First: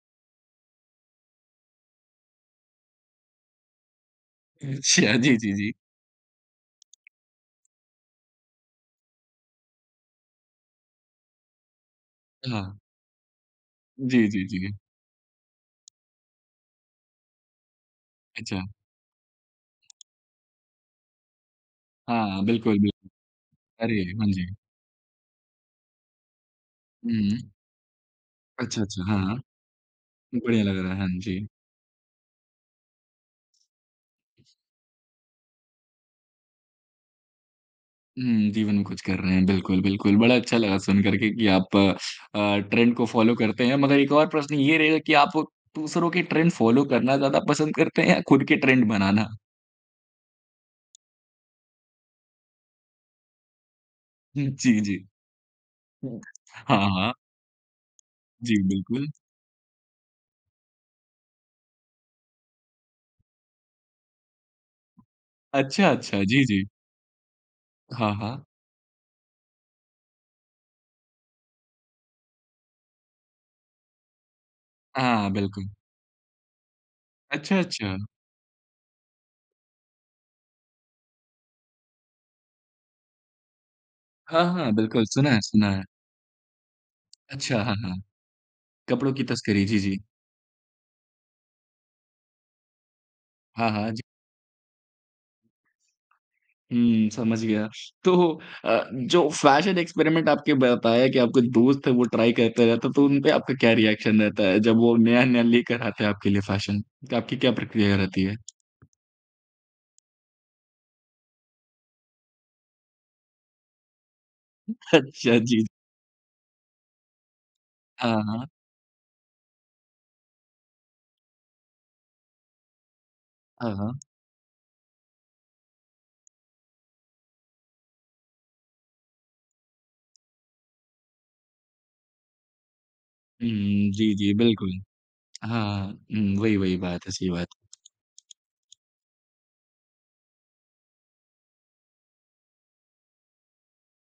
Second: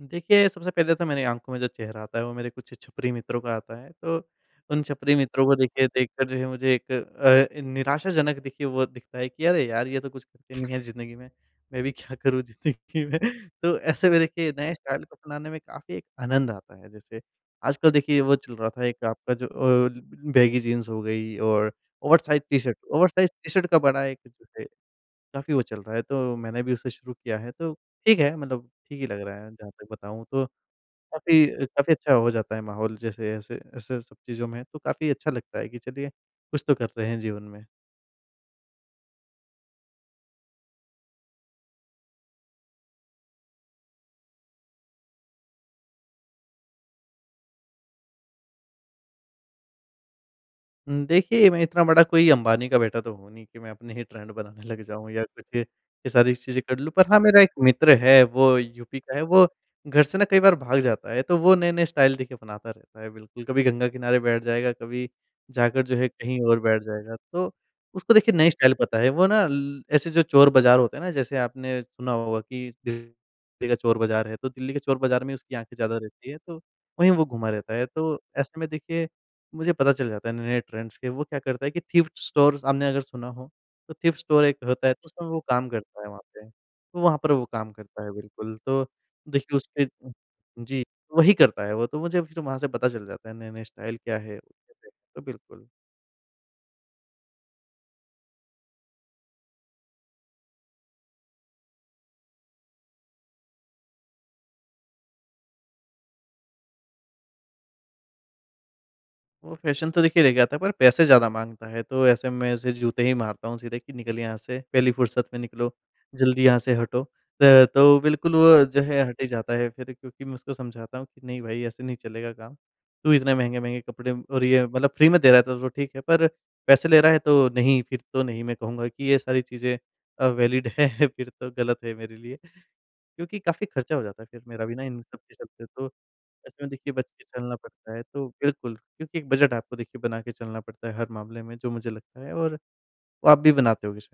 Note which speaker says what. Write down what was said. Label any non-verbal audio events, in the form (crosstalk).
Speaker 1: देखिए, सबसे पहले तो मेरी आँखों में जो चेहरा आता है वो मेरे कुछ छपरी मित्रों का आता है, तो उन छपरी
Speaker 2: अच्छा, जी,
Speaker 1: मित्रों
Speaker 2: जी,
Speaker 1: को
Speaker 2: जी।
Speaker 1: देखिए, देखकर जो है मुझे एक अ, निराशाजनक देखिए वो दिखता है कि, अरे यार ये तो कुछ नहीं है ज़िन्दगी में। मैं भी क्या करूँ
Speaker 2: हाँ।
Speaker 1: ज़िंदगी में? तो ऐसे भी
Speaker 2: जी, जी,
Speaker 1: देखिए नए
Speaker 2: जी।
Speaker 1: स्टाइल को अपनाने में काफ़ी एक आनंद आता है। जैसे आजकल देखिए वो चल
Speaker 2: अच्छा।
Speaker 1: रहा था एक आपका जो ओ बैगी जीन्स हो गई और ओवरसाइज़
Speaker 2: हाँ,
Speaker 1: टी-शर्ट
Speaker 2: बिल्कुल बिल
Speaker 1: ओवरसाइज़ टी-शर्ट का
Speaker 2: अरे,
Speaker 1: बड़ा एक
Speaker 2: हाँ
Speaker 1: जो
Speaker 2: जी।
Speaker 1: है, काफ़ी वो चल रहा है तो मैंने भी उसे शुरू किया है,
Speaker 2: हुँ।
Speaker 1: तो ठीक है, मतलब
Speaker 2: अच्छा,
Speaker 1: ठीक
Speaker 2: अच्छा,
Speaker 1: ही
Speaker 2: हाँ,
Speaker 1: लग
Speaker 2: हाँ।
Speaker 1: रहा है। जहाँ तक बताऊँ तो
Speaker 2: बढ़िया लग रहा है। हाँ जी।
Speaker 1: काफ़ी अ, काफ़ी अच्छा हो जाता है माहौल जैसे ऐसे, ऐसे सब चीज़ों में तो काफ़ी अच्छा लगता है, कि चलिए कुछ तो कर रहे हैं जीवन में।
Speaker 2: हुँ, जीवन में कुछ कर रहे हैं बिल्कुल, बिल्कुल बड़ा अच्छा लगा सुनकर के कि आप अ, ट्रेंड को फॉलो करते हैं। मगर एक और प्रश्न ये रहेगा कि आप दूसरों के ट्रेंड फॉलो करना ज़्यादा पसंद करते हैं या खुद के ट्रेंड बनाना?
Speaker 1: हुँ, देखिए मैं इतना बड़ा कोई अंबानी का बेटा तो हूँ नहीं कि मैं अपने ही ट्रेंड
Speaker 2: हुँ,
Speaker 1: बनाने लग
Speaker 2: जी, जी।
Speaker 1: जाऊँ या कुछ ये
Speaker 2: हुँ,
Speaker 1: सारी चीज़ें कर
Speaker 2: हाँ,
Speaker 1: लूँ। पर
Speaker 2: हाँ।
Speaker 1: हाँ, मेरा एक मित्र है वो
Speaker 2: जी,
Speaker 1: यूपी
Speaker 2: बिल्कुल।
Speaker 1: का है वो घर से ना कई बार भाग जाता है, तो वो नए-नए स्टाइल देखिए बनाता रहता है बिल्कुल, कभी गंगा किनारे बैठ जाएगा, कभी जाकर
Speaker 2: अच्छा,
Speaker 1: जो है
Speaker 2: अच्छा,
Speaker 1: कहीं
Speaker 2: जी,
Speaker 1: और
Speaker 2: जी।
Speaker 1: बैठ जाएगा। तो
Speaker 2: हाँ,
Speaker 1: उसको देखिए
Speaker 2: हाँ।
Speaker 1: नई स्टाइल पता है। वो ना ल ऐसे जो चोर बाज़ार होते हैं ना जैसे आपने सुना होगा कि (unintelligible) का चोर बाज़ार है। तो दिल्ली के चोर बाजार
Speaker 2: हाँ,
Speaker 1: में उसकी आँखें
Speaker 2: बिल्कुल।
Speaker 1: ज़्यादा रहती है तो वहीं वो घुमा
Speaker 2: अच्छा,
Speaker 1: रहता है।
Speaker 2: अच्छा।
Speaker 1: तो ऐसे में देखिए मुझे पता चल जाता है नए-नए ट्रेंड्स के, वो क्या करता है कि थ्रिफ्ट स्टोर आपने अगर सुना हो, तो थ्रिफ्ट स्टोर
Speaker 2: हाँ,
Speaker 1: एक
Speaker 2: हाँ,
Speaker 1: होता है
Speaker 2: बिल्कुल
Speaker 1: तो उसमें
Speaker 2: सुना
Speaker 1: वो
Speaker 2: है
Speaker 1: काम
Speaker 2: सुना है।
Speaker 1: करता है वहाँ पे, तो वहाँ पर वो
Speaker 2: अच्छा,
Speaker 1: काम
Speaker 2: हाँ, हाँ।
Speaker 1: करता है, बिल्कुल। तो
Speaker 2: कपड़ों की
Speaker 1: देखिए
Speaker 2: तस्करी, जी,
Speaker 1: उसके
Speaker 2: जी।
Speaker 1: जी, वही करता है वो तो मुझे वहाँ से पता चल जाता है, नए-नए
Speaker 2: हाँ, हाँ,
Speaker 1: स्टाइल
Speaker 2: जी।
Speaker 1: क्या है? तो बिल्कुल।
Speaker 2: हुँ, समझ गया। तो अ, जो फैशन एक्सपेरिमेंट आपके बताया कि आपके दोस्त हैं, वो ट्राई करता रहता है, तो उन पर आपका क्या रिएक्शन रहता है जब वो नया-नया लेकर आते हैं आपके लिए फैशन? तो आपकी क्या प्रक्रिया रहती है?
Speaker 1: वो फैशन तो देखिए ले के आता है पर पैसे ज़्यादा माँगता है, तो ऐसे में उसे जूते ही मारता हूँ सीधे कि निकल यहाँ से पहली फुर्सत
Speaker 2: अच्छा
Speaker 1: में
Speaker 2: जी।
Speaker 1: निकलो, जल्दी यहाँ से हटो। त तो
Speaker 2: हाँ,
Speaker 1: बिल्कुल
Speaker 2: हाँ।
Speaker 1: वो जो है हट ही जाता है फिर क्योंकि मैं उसको समझाता हूँ कि, नहीं भाई ऐसे नहीं चलेगा काम। तू इतने
Speaker 2: हाँ,
Speaker 1: महँगे-महँगे
Speaker 2: हाँ।
Speaker 1: कपड़े और ये मतलब फ्री में दे रहा है तो तो ठीक है, पर पैसे ले रहा है तो नहीं, फिर तो नहीं मैं कहूँगा कि ये सारी चीज़ें अ, वैलिड हैं फिर तो गलत है मेरे लिए। क्योंकि
Speaker 2: हुँ,
Speaker 1: काफ़ी खर्चा हो
Speaker 2: जी,
Speaker 1: जाता है
Speaker 2: जी
Speaker 1: फिर मेरा
Speaker 2: बिल्कुल।
Speaker 1: भी ना इन सब के चलते
Speaker 2: हाँ,
Speaker 1: तो।
Speaker 2: उम, वही, वही
Speaker 1: देखिए बच
Speaker 2: बात है,
Speaker 1: के
Speaker 2: सही
Speaker 1: चलना
Speaker 2: बात।
Speaker 1: पड़ता है, तो बिल्कुल क्योंकि एक बजट आपको देखिए बना के चलना पड़ता है हर मामले में जो मुझे लगता है और वो आप भी बनाते होंगे शायद।